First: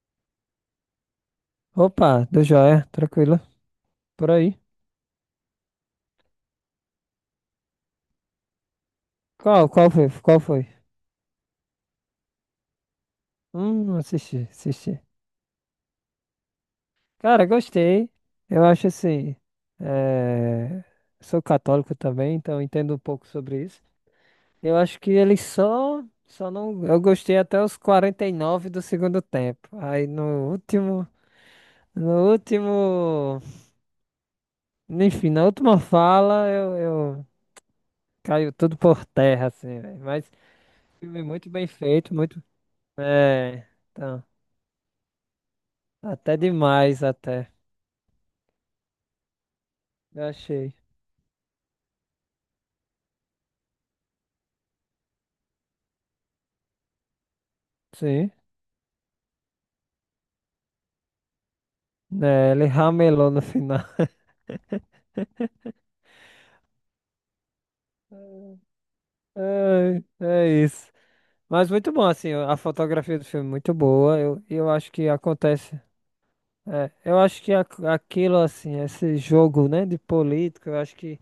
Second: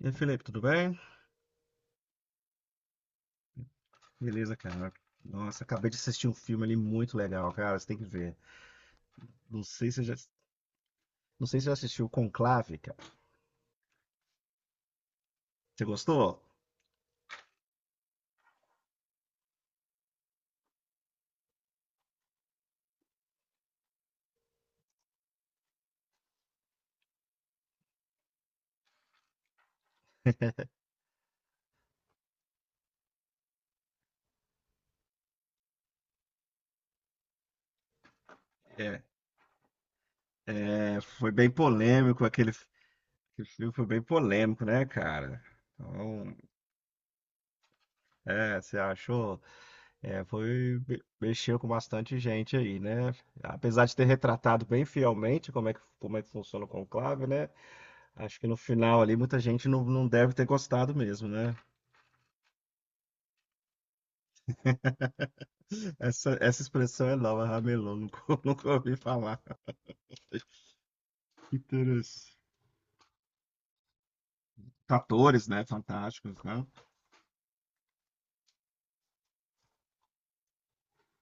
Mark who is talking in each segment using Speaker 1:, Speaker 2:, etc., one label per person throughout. Speaker 1: E aí, Felipe, tudo bem?
Speaker 2: Opa, do joia, tranquilo. Por aí.
Speaker 1: Beleza, cara. Nossa, acabei de assistir um filme ali muito legal, cara. Você tem que ver. Não
Speaker 2: Qual
Speaker 1: sei se
Speaker 2: foi?
Speaker 1: você já,
Speaker 2: Qual foi?
Speaker 1: não sei se você já assistiu Conclave, cara.
Speaker 2: Assisti, assisti.
Speaker 1: Você gostou?
Speaker 2: Cara, gostei. Eu acho assim. eh, Sou católico também, então entendo um pouco sobre isso. Eu acho que ele só não. Eu gostei até os 49 do segundo tempo. Aí no último, enfim, na última fala eu caiu tudo
Speaker 1: É,
Speaker 2: por terra, assim, velho. Mas
Speaker 1: é,
Speaker 2: filme
Speaker 1: foi
Speaker 2: muito
Speaker 1: bem
Speaker 2: bem feito,
Speaker 1: polêmico
Speaker 2: muito.
Speaker 1: aquele
Speaker 2: É,
Speaker 1: filme, foi bem
Speaker 2: então.
Speaker 1: polêmico, né, cara? Então,
Speaker 2: Até demais, até.
Speaker 1: é, você achou? É,
Speaker 2: Eu achei.
Speaker 1: foi mexeu com bastante gente aí, né? Apesar de ter retratado bem fielmente como é que funciona o conclave, né?
Speaker 2: Sim.
Speaker 1: Acho que no final ali muita gente não deve ter gostado mesmo, né?
Speaker 2: Né, ele ramelou no final.
Speaker 1: Essa expressão é nova, ramelô, nunca, nunca ouvi falar.
Speaker 2: É, é isso. Mas muito bom, assim,
Speaker 1: Inteiros.
Speaker 2: a fotografia do filme é muito boa. Eu acho que
Speaker 1: Atores, né?
Speaker 2: acontece.
Speaker 1: Fantásticos, né?
Speaker 2: Eu acho que aquilo, assim, esse jogo, né, de política, eu acho que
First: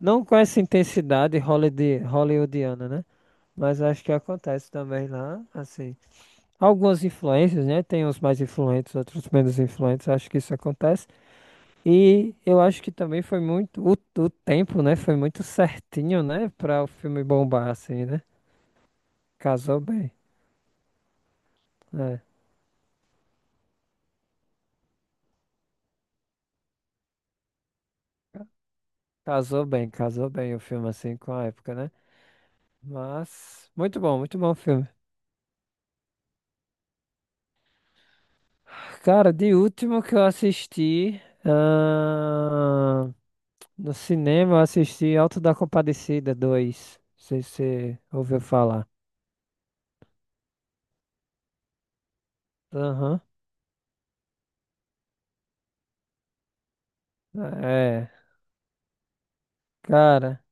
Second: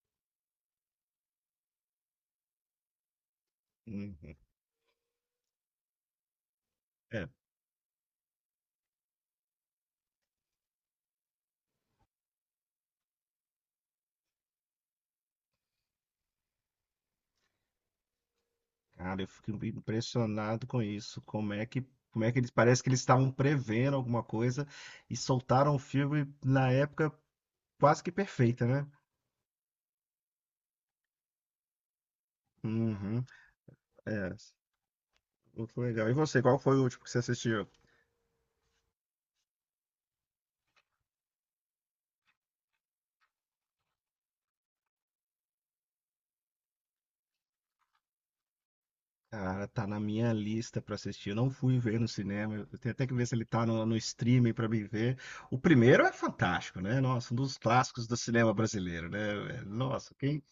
Speaker 2: não com essa intensidade hollywoodiana, né? Mas eu acho que
Speaker 1: Uhum.
Speaker 2: acontece também lá, assim. Algumas
Speaker 1: É,
Speaker 2: influências, né? Tem uns mais influentes, outros menos influentes. Eu acho que isso acontece. E eu acho que também foi muito. O tempo, né? Foi muito certinho, né? Pra o filme bombar, assim, né?
Speaker 1: cara, eu fico
Speaker 2: Casou bem.
Speaker 1: impressionado com isso. Como é que,
Speaker 2: É.
Speaker 1: como é que eles parece que eles estavam prevendo alguma coisa e soltaram um filme na época quase que perfeita, né?
Speaker 2: Casou bem o filme, assim, com a época, né?
Speaker 1: Uhum.
Speaker 2: Mas.
Speaker 1: É,
Speaker 2: Muito bom o filme.
Speaker 1: muito legal. E você, qual foi o último que você assistiu?
Speaker 2: Cara, de último que eu assisti. Ah, no cinema, eu assisti Alto da Compadecida dois. Não sei se você ouviu falar.
Speaker 1: Cara, tá na minha lista pra assistir. Eu não fui ver no cinema. Eu tenho até que
Speaker 2: Aham.
Speaker 1: ver se ele tá no streaming pra me ver. O primeiro é fantástico, né? Nossa, um dos clássicos
Speaker 2: É.
Speaker 1: do cinema brasileiro, né? Nossa, quem
Speaker 2: Cara.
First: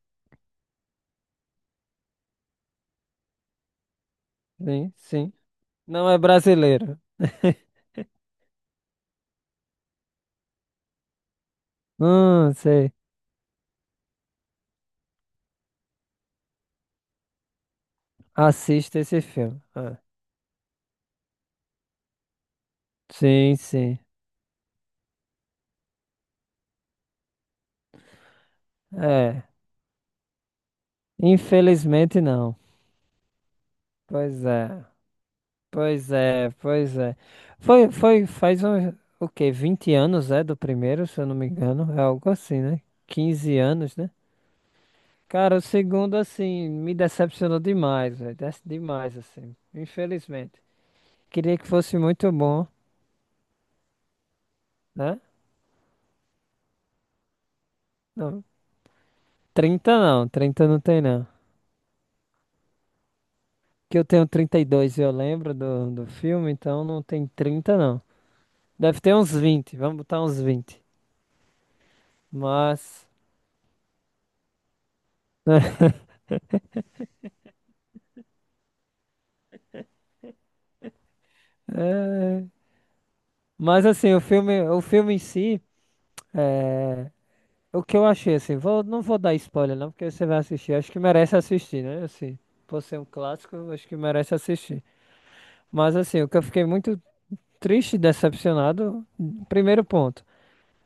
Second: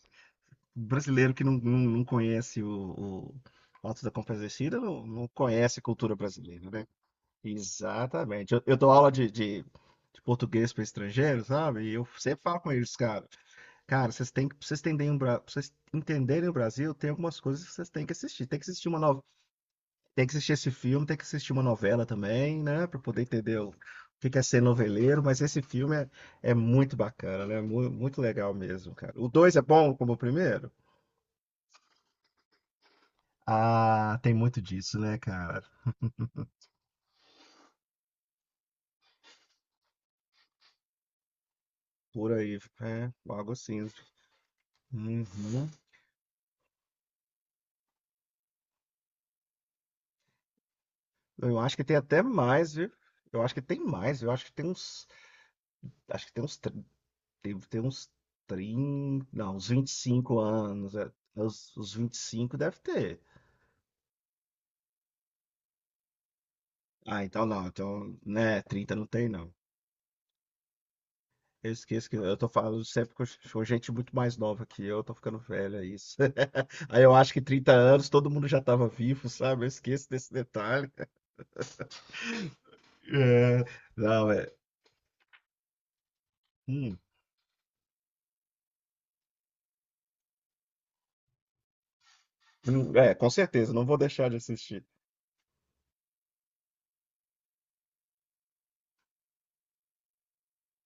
Speaker 1: brasileiro que não conhece o Autos da Compadecida
Speaker 2: Sim,
Speaker 1: não
Speaker 2: sim.
Speaker 1: conhece a
Speaker 2: Não
Speaker 1: cultura
Speaker 2: é
Speaker 1: brasileira, né?
Speaker 2: brasileiro.
Speaker 1: Exatamente. Eu dou aula de português pra estrangeiros, sabe? E eu sempre falo com
Speaker 2: Sei.
Speaker 1: eles, cara. Cara, vocês têm que, pra vocês entenderem o Brasil, tem algumas coisas que vocês têm que assistir. Tem que assistir
Speaker 2: Assista esse
Speaker 1: uma
Speaker 2: filme. Ah.
Speaker 1: tem que assistir esse filme, tem que assistir uma novela também, né? Pra poder
Speaker 2: Sim,
Speaker 1: entender o
Speaker 2: sim.
Speaker 1: que que é ser noveleiro, mas esse filme é muito bacana, né? Muito legal mesmo, cara. O
Speaker 2: É.
Speaker 1: dois é bom como o primeiro?
Speaker 2: Infelizmente não.
Speaker 1: Ah, tem
Speaker 2: Pois
Speaker 1: muito
Speaker 2: é.
Speaker 1: disso, né, cara?
Speaker 2: Pois é, pois é. Foi, faz um, o quê? 20 anos, é, do primeiro, se eu não me engano. É algo
Speaker 1: Por aí,
Speaker 2: assim, né?
Speaker 1: é, algo
Speaker 2: 15
Speaker 1: cinza.
Speaker 2: anos, né? Cara, o
Speaker 1: Uhum.
Speaker 2: segundo, assim, me decepcionou demais, velho. Demais, assim. Infelizmente. Queria
Speaker 1: Eu
Speaker 2: que
Speaker 1: acho que tem
Speaker 2: fosse
Speaker 1: até
Speaker 2: muito bom,
Speaker 1: mais, viu? Eu acho que tem mais, eu acho que tem uns.
Speaker 2: né?
Speaker 1: Acho que tem uns. Tem uns
Speaker 2: Não,
Speaker 1: 30. Não, uns vinte e
Speaker 2: 30 não,
Speaker 1: cinco
Speaker 2: trinta não
Speaker 1: anos.
Speaker 2: tem
Speaker 1: É,
Speaker 2: não.
Speaker 1: os 25 deve ter.
Speaker 2: Que eu tenho 32 e eu lembro do filme, então não
Speaker 1: Ah,
Speaker 2: tem
Speaker 1: então não.
Speaker 2: 30 não.
Speaker 1: Então, né, 30
Speaker 2: Deve
Speaker 1: não
Speaker 2: ter
Speaker 1: tem,
Speaker 2: uns
Speaker 1: não.
Speaker 2: vinte vamos botar uns 20.
Speaker 1: Eu esqueço que eu tô falando
Speaker 2: Mas,
Speaker 1: sempre com gente muito mais nova que eu tô ficando velho, é isso. Aí eu acho que 30 anos todo mundo já tava vivo, sabe? Eu esqueço desse detalhe.
Speaker 2: é,
Speaker 1: É,
Speaker 2: mas assim,
Speaker 1: não, é.
Speaker 2: o filme em si,
Speaker 1: hum,
Speaker 2: é, o que eu achei assim, vou, não vou dar spoiler não, porque você vai assistir, acho que merece assistir, né? Assim, por ser um
Speaker 1: é, com
Speaker 2: clássico,
Speaker 1: certeza,
Speaker 2: eu
Speaker 1: não
Speaker 2: acho
Speaker 1: vou
Speaker 2: que
Speaker 1: deixar
Speaker 2: merece
Speaker 1: de
Speaker 2: assistir.
Speaker 1: assistir.
Speaker 2: Mas assim, o que eu fiquei muito triste e decepcionado, primeiro ponto,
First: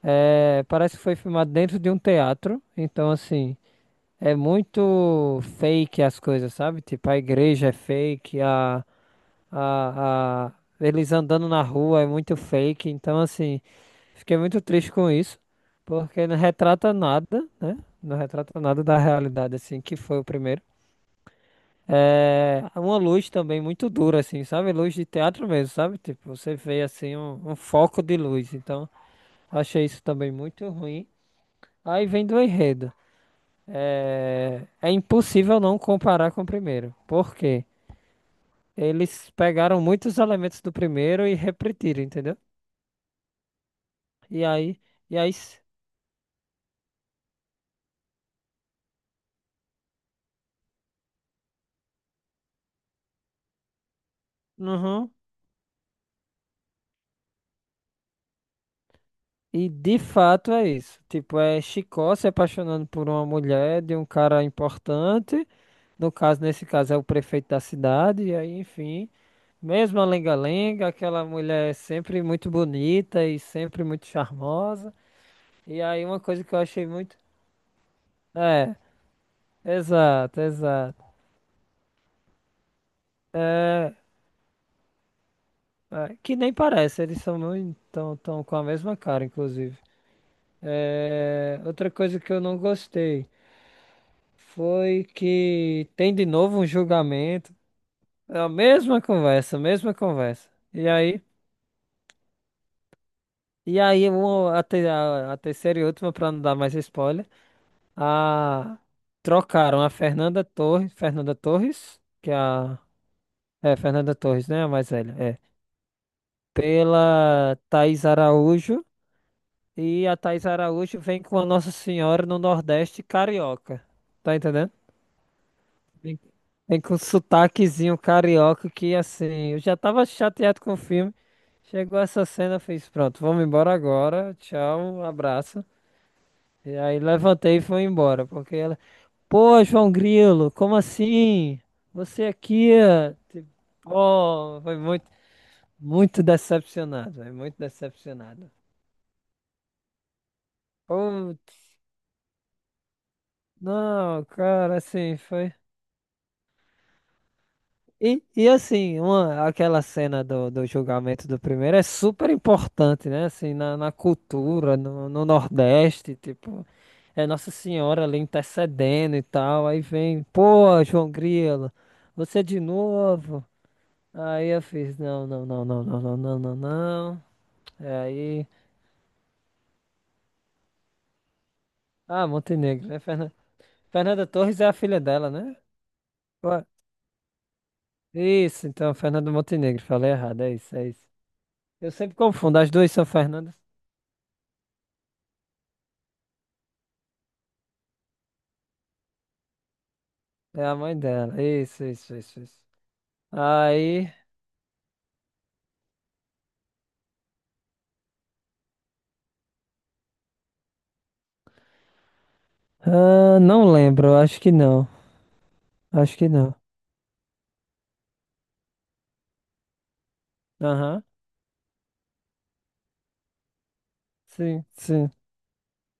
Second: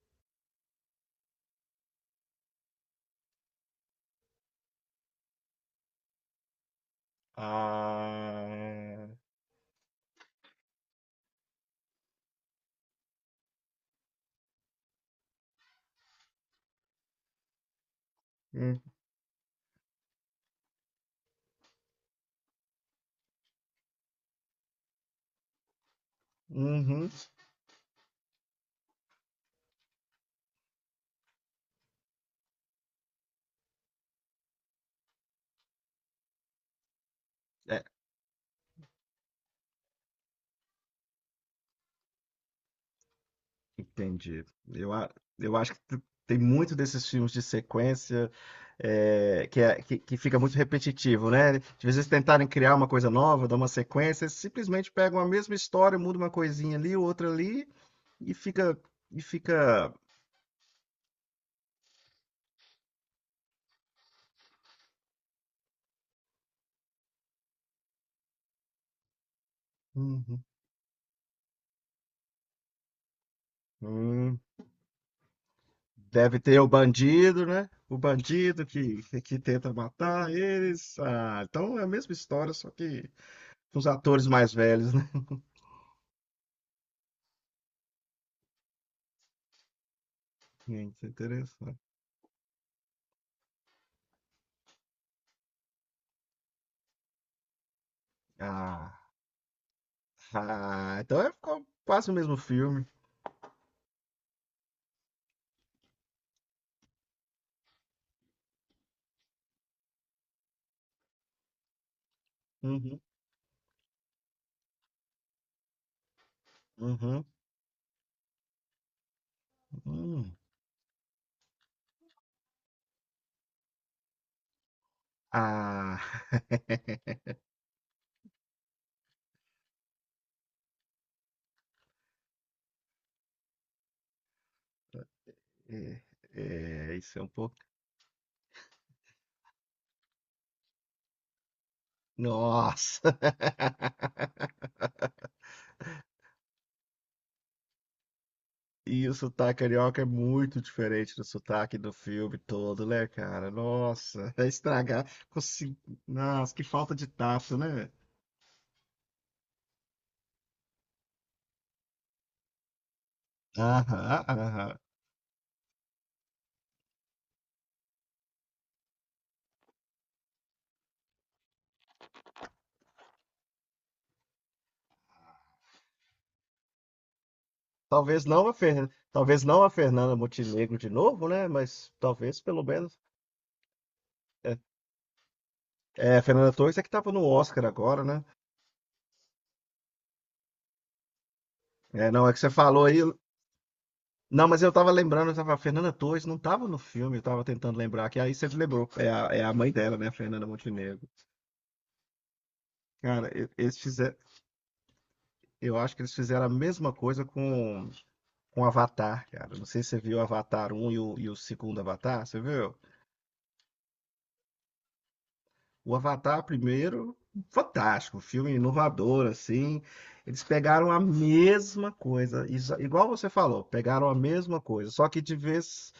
Speaker 2: é, parece que foi filmado dentro de um teatro, então assim, é muito fake as coisas, sabe? Tipo, a igreja é fake,
Speaker 1: Ah.
Speaker 2: a, a- eles andando na rua é muito fake, então assim, fiquei muito triste com isso, porque não retrata nada, né? Não retrata
Speaker 1: Hum.
Speaker 2: nada da realidade, assim, que foi o primeiro. É uma luz também muito dura, assim, sabe? Luz de teatro mesmo, sabe? Tipo, você vê
Speaker 1: Uhum.
Speaker 2: assim um foco de luz, então achei isso também muito ruim. Aí vem do enredo. É, é impossível não comparar com o primeiro. Por quê?
Speaker 1: É,
Speaker 2: Eles pegaram muitos elementos do primeiro e repetiram, entendeu? E
Speaker 1: entendi.
Speaker 2: aí,
Speaker 1: Eu, a-
Speaker 2: e aí,
Speaker 1: eu
Speaker 2: s-
Speaker 1: acho que tem muito desses filmes de sequência que fica muito repetitivo, né? De vezes tentarem criar uma coisa nova, dar uma sequência, eles simplesmente
Speaker 2: Uhum.
Speaker 1: pegam a mesma história, mudam uma coisinha ali, outra ali, e fica, e
Speaker 2: E
Speaker 1: fica.
Speaker 2: de fato é isso. Tipo, é Chicó se apaixonando por uma mulher de um cara importante. No caso, nesse caso, é o prefeito da cidade. E aí, enfim, mesmo a
Speaker 1: Uhum.
Speaker 2: lenga-lenga, aquela mulher é sempre muito bonita e sempre muito
Speaker 1: Hum,
Speaker 2: charmosa. E aí, uma
Speaker 1: Deve
Speaker 2: coisa que eu
Speaker 1: ter o
Speaker 2: achei muito.
Speaker 1: bandido, né? O bandido
Speaker 2: É,
Speaker 1: que tenta matar
Speaker 2: exato,
Speaker 1: eles.
Speaker 2: exato.
Speaker 1: Ah, então é a mesma história, só que com os atores mais velhos, né?
Speaker 2: É, que nem parece, eles são muito. Tão com a mesma cara, inclusive.
Speaker 1: Gente, isso é
Speaker 2: É,
Speaker 1: interessante.
Speaker 2: outra coisa que eu não gostei. Foi que tem de novo um julgamento. É a
Speaker 1: Ah.
Speaker 2: mesma conversa, a mesma conversa. E
Speaker 1: Ah, então
Speaker 2: aí,
Speaker 1: é quase o mesmo filme.
Speaker 2: e aí um, a, te- a- a terceira e última, pra não dar mais spoiler, a, trocaram a Fernanda Torres, que é
Speaker 1: Uhum,
Speaker 2: Fernanda Torres, né? A mais velha, é.
Speaker 1: uhum,
Speaker 2: Pela Thaís Araújo. E a
Speaker 1: hum.
Speaker 2: Thaís Araújo vem com a Nossa Senhora no Nordeste carioca. Tá entendendo?
Speaker 1: Ah,
Speaker 2: Vem vem com sotaquezinho carioca que assim, eu já tava chateado com o filme. Chegou essa cena, eu fiz, pronto, vamos embora agora. Tchau, um abraço.
Speaker 1: é,
Speaker 2: E
Speaker 1: é,
Speaker 2: aí
Speaker 1: isso é um pouco.
Speaker 2: levantei e fui embora, porque ela, pô, João Grilo, como assim? Você aqui, ó?
Speaker 1: Nossa!
Speaker 2: Tipo, pô, foi muito, muito decepcionado, é muito decepcionado.
Speaker 1: E o sotaque carioca é muito diferente do
Speaker 2: Putz,
Speaker 1: sotaque do filme todo, né, cara?
Speaker 2: não,
Speaker 1: Nossa, é
Speaker 2: cara,
Speaker 1: estragar.
Speaker 2: assim, foi.
Speaker 1: Consigo... Nossa, que falta de tato, né?
Speaker 2: E assim, uma, aquela cena do, do julgamento do primeiro é super importante, né? Assim, na, na
Speaker 1: Aham,
Speaker 2: cultura,
Speaker 1: aham.
Speaker 2: no, no Nordeste, tipo, é Nossa Senhora ali intercedendo e tal. Aí vem, pô, João Grilo, você de novo? Aí eu fiz, não, não, não, não, não, não, não, não, não. É
Speaker 1: Talvez
Speaker 2: aí,
Speaker 1: não a Fer... talvez não a Fernanda Montenegro de novo, né? Mas
Speaker 2: ah,
Speaker 1: talvez pelo
Speaker 2: Montenegro,
Speaker 1: menos.
Speaker 2: né? Fernanda
Speaker 1: É,
Speaker 2: Torres é a filha dela, né?
Speaker 1: é, a Fernanda
Speaker 2: Ué,
Speaker 1: Torres é que tava no Oscar agora, né?
Speaker 2: isso, então, Fernanda Montenegro, falei errado, é isso, é isso. Eu
Speaker 1: É,
Speaker 2: sempre
Speaker 1: não, é que você
Speaker 2: confundo, as
Speaker 1: falou
Speaker 2: duas
Speaker 1: aí.
Speaker 2: são Fernandas.
Speaker 1: Não, mas eu tava lembrando, eu tava, a Fernanda Torres não tava no filme, eu tava tentando lembrar, que aí você lembrou. É a mãe dela, né, a Fernanda
Speaker 2: É a mãe
Speaker 1: Montenegro.
Speaker 2: dela. Isso, isso, isso, isso.
Speaker 1: Cara, eles
Speaker 2: Aí.
Speaker 1: fizeram. Eu acho que eles fizeram a mesma coisa com Avatar, cara. Não sei se você viu o Avatar um e o segundo Avatar, você viu?
Speaker 2: Ah, não lembro, acho que não.
Speaker 1: O
Speaker 2: Acho que
Speaker 1: Avatar
Speaker 2: não.
Speaker 1: primeiro, fantástico, filme inovador, assim. Eles pegaram a
Speaker 2: Aham.
Speaker 1: mesma coisa, igual você falou, pegaram a mesma
Speaker 2: Sim,
Speaker 1: coisa, só
Speaker 2: sim.
Speaker 1: que de vez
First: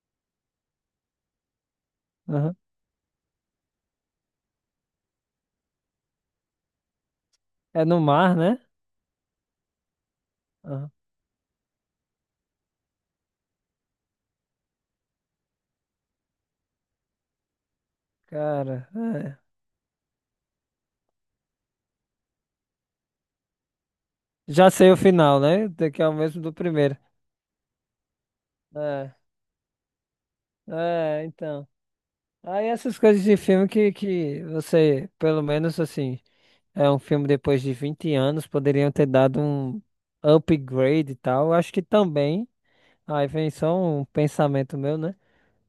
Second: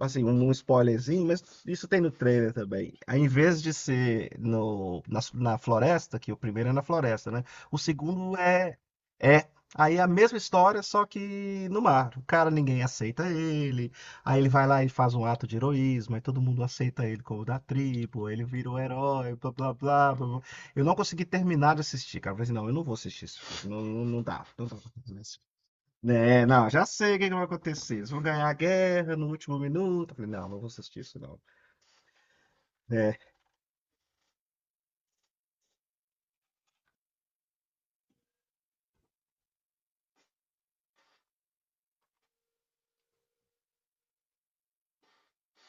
Speaker 1: assim, um spoilerzinho, mas isso tem no trailer
Speaker 2: Aham.
Speaker 1: também. Aí, em vez de ser no, na, na floresta, que o primeiro é na floresta, né? O
Speaker 2: É no mar,
Speaker 1: segundo
Speaker 2: né?
Speaker 1: é. É. Aí é a mesma história,
Speaker 2: Aham.
Speaker 1: só que no mar. O cara, ninguém aceita ele. Aí ele vai lá e faz um ato de heroísmo. Aí todo mundo aceita ele como da tribo. Ele vira o
Speaker 2: Cara,
Speaker 1: herói,
Speaker 2: é.
Speaker 1: blá, blá, blá, blá, blá. Eu não consegui terminar de assistir, cara. Eu falei assim, não, eu não vou assistir isso. Não, não, não dá. Não
Speaker 2: Já
Speaker 1: dá.
Speaker 2: sei o final, né? Que é o mesmo
Speaker 1: É,
Speaker 2: do
Speaker 1: não, já
Speaker 2: primeiro.
Speaker 1: sei o que que vai acontecer. Eles vão ganhar a
Speaker 2: É,
Speaker 1: guerra no último minuto. Eu falei, não, não vou assistir isso,
Speaker 2: é,
Speaker 1: não.
Speaker 2: então. Aí essas
Speaker 1: É.
Speaker 2: coisas de filme que você, pelo menos assim, é um filme depois de 20 anos, poderiam ter dado um upgrade e tal. Eu acho que também. Aí vem só um pensamento meu, né?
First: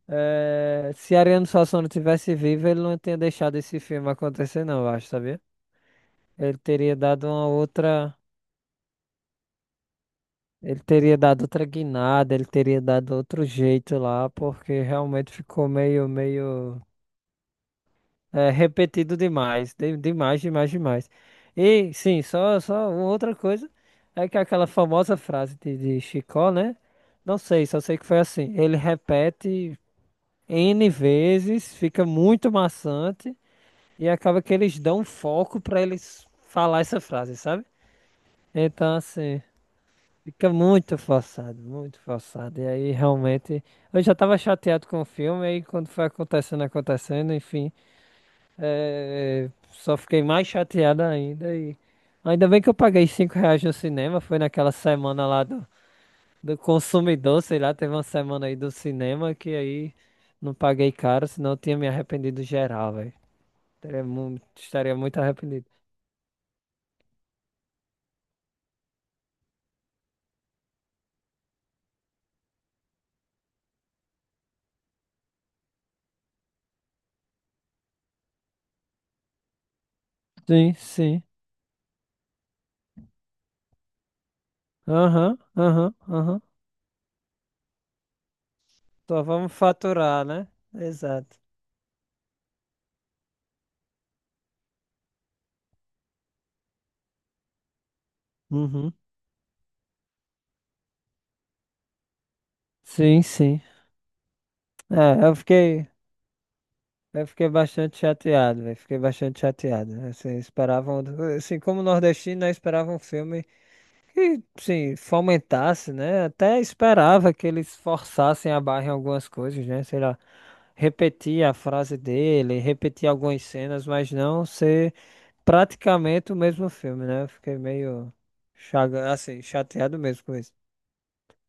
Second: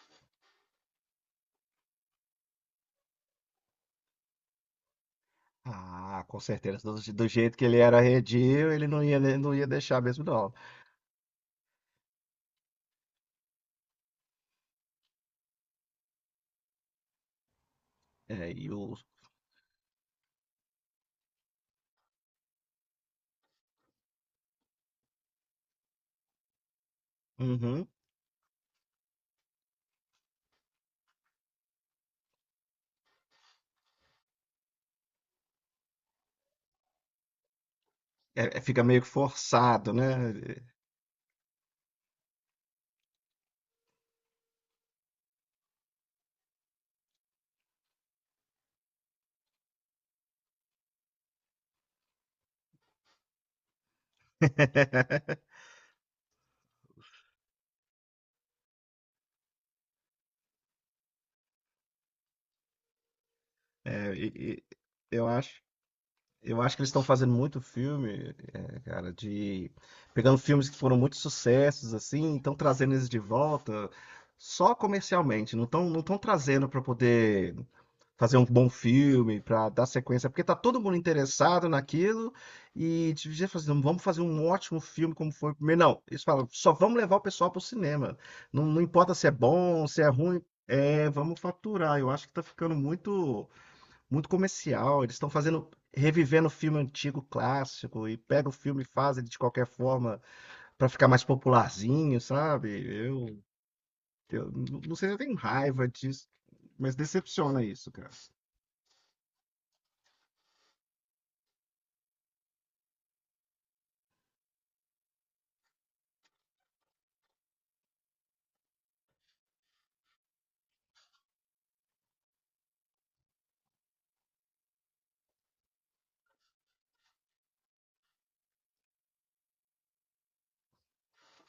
Speaker 2: É, se Ariano Suassuna tivesse vivo, ele não tinha deixado esse filme acontecer, não, eu acho, sabia?
Speaker 1: Ah, com
Speaker 2: Ele
Speaker 1: certeza.
Speaker 2: teria
Speaker 1: Do,
Speaker 2: dado
Speaker 1: do
Speaker 2: uma
Speaker 1: jeito que ele era
Speaker 2: outra.
Speaker 1: arredio, ele não ia, né, não ia deixar mesmo, não.
Speaker 2: Ele teria dado outra guinada, ele teria dado outro jeito lá, porque realmente ficou meio, meio. É,
Speaker 1: É, e o.
Speaker 2: repetido demais. Demais, demais, demais. E, sim, só, só uma outra coisa. É que aquela famosa frase de Chicó, né? Não sei, só
Speaker 1: Uhum.
Speaker 2: sei que foi assim. Ele repete N vezes, fica muito maçante. E acaba que eles dão um foco pra eles falar essa frase, sabe?
Speaker 1: É, fica
Speaker 2: Então,
Speaker 1: meio que
Speaker 2: assim,
Speaker 1: forçado, né?
Speaker 2: fica muito forçado, muito forçado. E aí, realmente, eu já tava chateado com o filme, aí quando foi acontecendo, acontecendo, enfim, só fiquei mais chateado ainda. E ainda bem que eu paguei 5 reais no cinema, foi naquela semana lá do consumidor, sei lá, teve uma semana aí do cinema que aí não paguei caro, senão eu tinha me arrependido geral, velho. Estaria
Speaker 1: É, e
Speaker 2: estaria muito
Speaker 1: eu acho,
Speaker 2: arrependido.
Speaker 1: eu acho que eles estão fazendo muito filme, é, cara, de pegando filmes que foram muito sucessos assim, estão trazendo eles de volta só comercialmente, não estão trazendo para poder fazer um bom filme, para dar sequência, porque tá
Speaker 2: Sim,
Speaker 1: todo mundo
Speaker 2: sim.
Speaker 1: interessado naquilo e devia fazer, vamos fazer um ótimo filme como
Speaker 2: Aham,
Speaker 1: foi o primeiro.
Speaker 2: aham,
Speaker 1: Não, eles
Speaker 2: aham.
Speaker 1: falam, só vamos levar o pessoal pro cinema. Não, não importa
Speaker 2: Só
Speaker 1: se é
Speaker 2: vamos
Speaker 1: bom, se é
Speaker 2: faturar,
Speaker 1: ruim,
Speaker 2: né?
Speaker 1: é,
Speaker 2: Exato.
Speaker 1: vamos faturar. Eu acho que tá ficando muito muito comercial. Eles estão fazendo revivendo o filme antigo clássico e pega o filme e
Speaker 2: Uhum.
Speaker 1: faz ele de qualquer forma para ficar mais popularzinho, sabe?
Speaker 2: Sim,
Speaker 1: Eu,
Speaker 2: sim.
Speaker 1: eu não sei se eu
Speaker 2: É,
Speaker 1: tenho
Speaker 2: eu
Speaker 1: raiva
Speaker 2: fiquei,
Speaker 1: disso, mas
Speaker 2: eu fiquei
Speaker 1: decepciona isso,
Speaker 2: bastante
Speaker 1: cara.
Speaker 2: chateado, velho. Fiquei bastante chateado. Assim, esperavam, assim, como nordestino, né, esperava um filme que, sim, fomentasse, né? Até esperava que eles forçassem a barra em algumas coisas, né? Sei lá, repetir a frase dele, repetir algumas cenas, mas não ser praticamente o mesmo filme, né? Eu fiquei meio chaga, assim, chateado mesmo com isso.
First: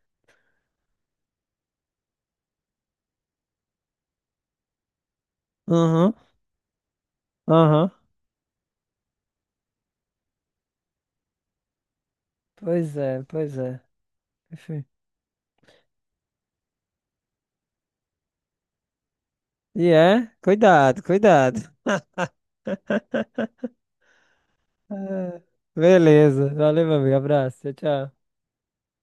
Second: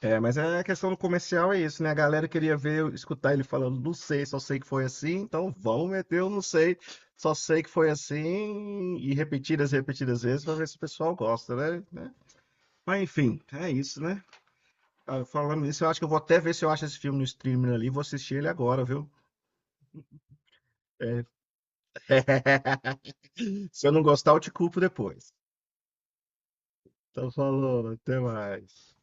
Speaker 1: É, mas é a questão do comercial é isso, né? A galera queria ver, escutar ele falando, não sei, só sei que foi assim, então vamos
Speaker 2: Aham,
Speaker 1: meter o não sei, só sei que foi
Speaker 2: aham.
Speaker 1: assim, e repetidas, repetidas vezes, pra ver se o pessoal gosta, né? Né?
Speaker 2: Pois
Speaker 1: Mas
Speaker 2: é,
Speaker 1: enfim,
Speaker 2: pois
Speaker 1: é
Speaker 2: é.
Speaker 1: isso, né?
Speaker 2: Enfim.
Speaker 1: Ah, falando nisso, eu acho que eu vou até ver se eu acho esse filme no streaming ali, vou assistir ele agora, viu?
Speaker 2: E é, cuidado,
Speaker 1: É.
Speaker 2: cuidado.
Speaker 1: Se eu não gostar, eu te culpo depois.
Speaker 2: Ah, beleza, valeu, meu amigo.
Speaker 1: Então
Speaker 2: Abraço,
Speaker 1: falou,
Speaker 2: tchau,
Speaker 1: até
Speaker 2: tchau.
Speaker 1: mais.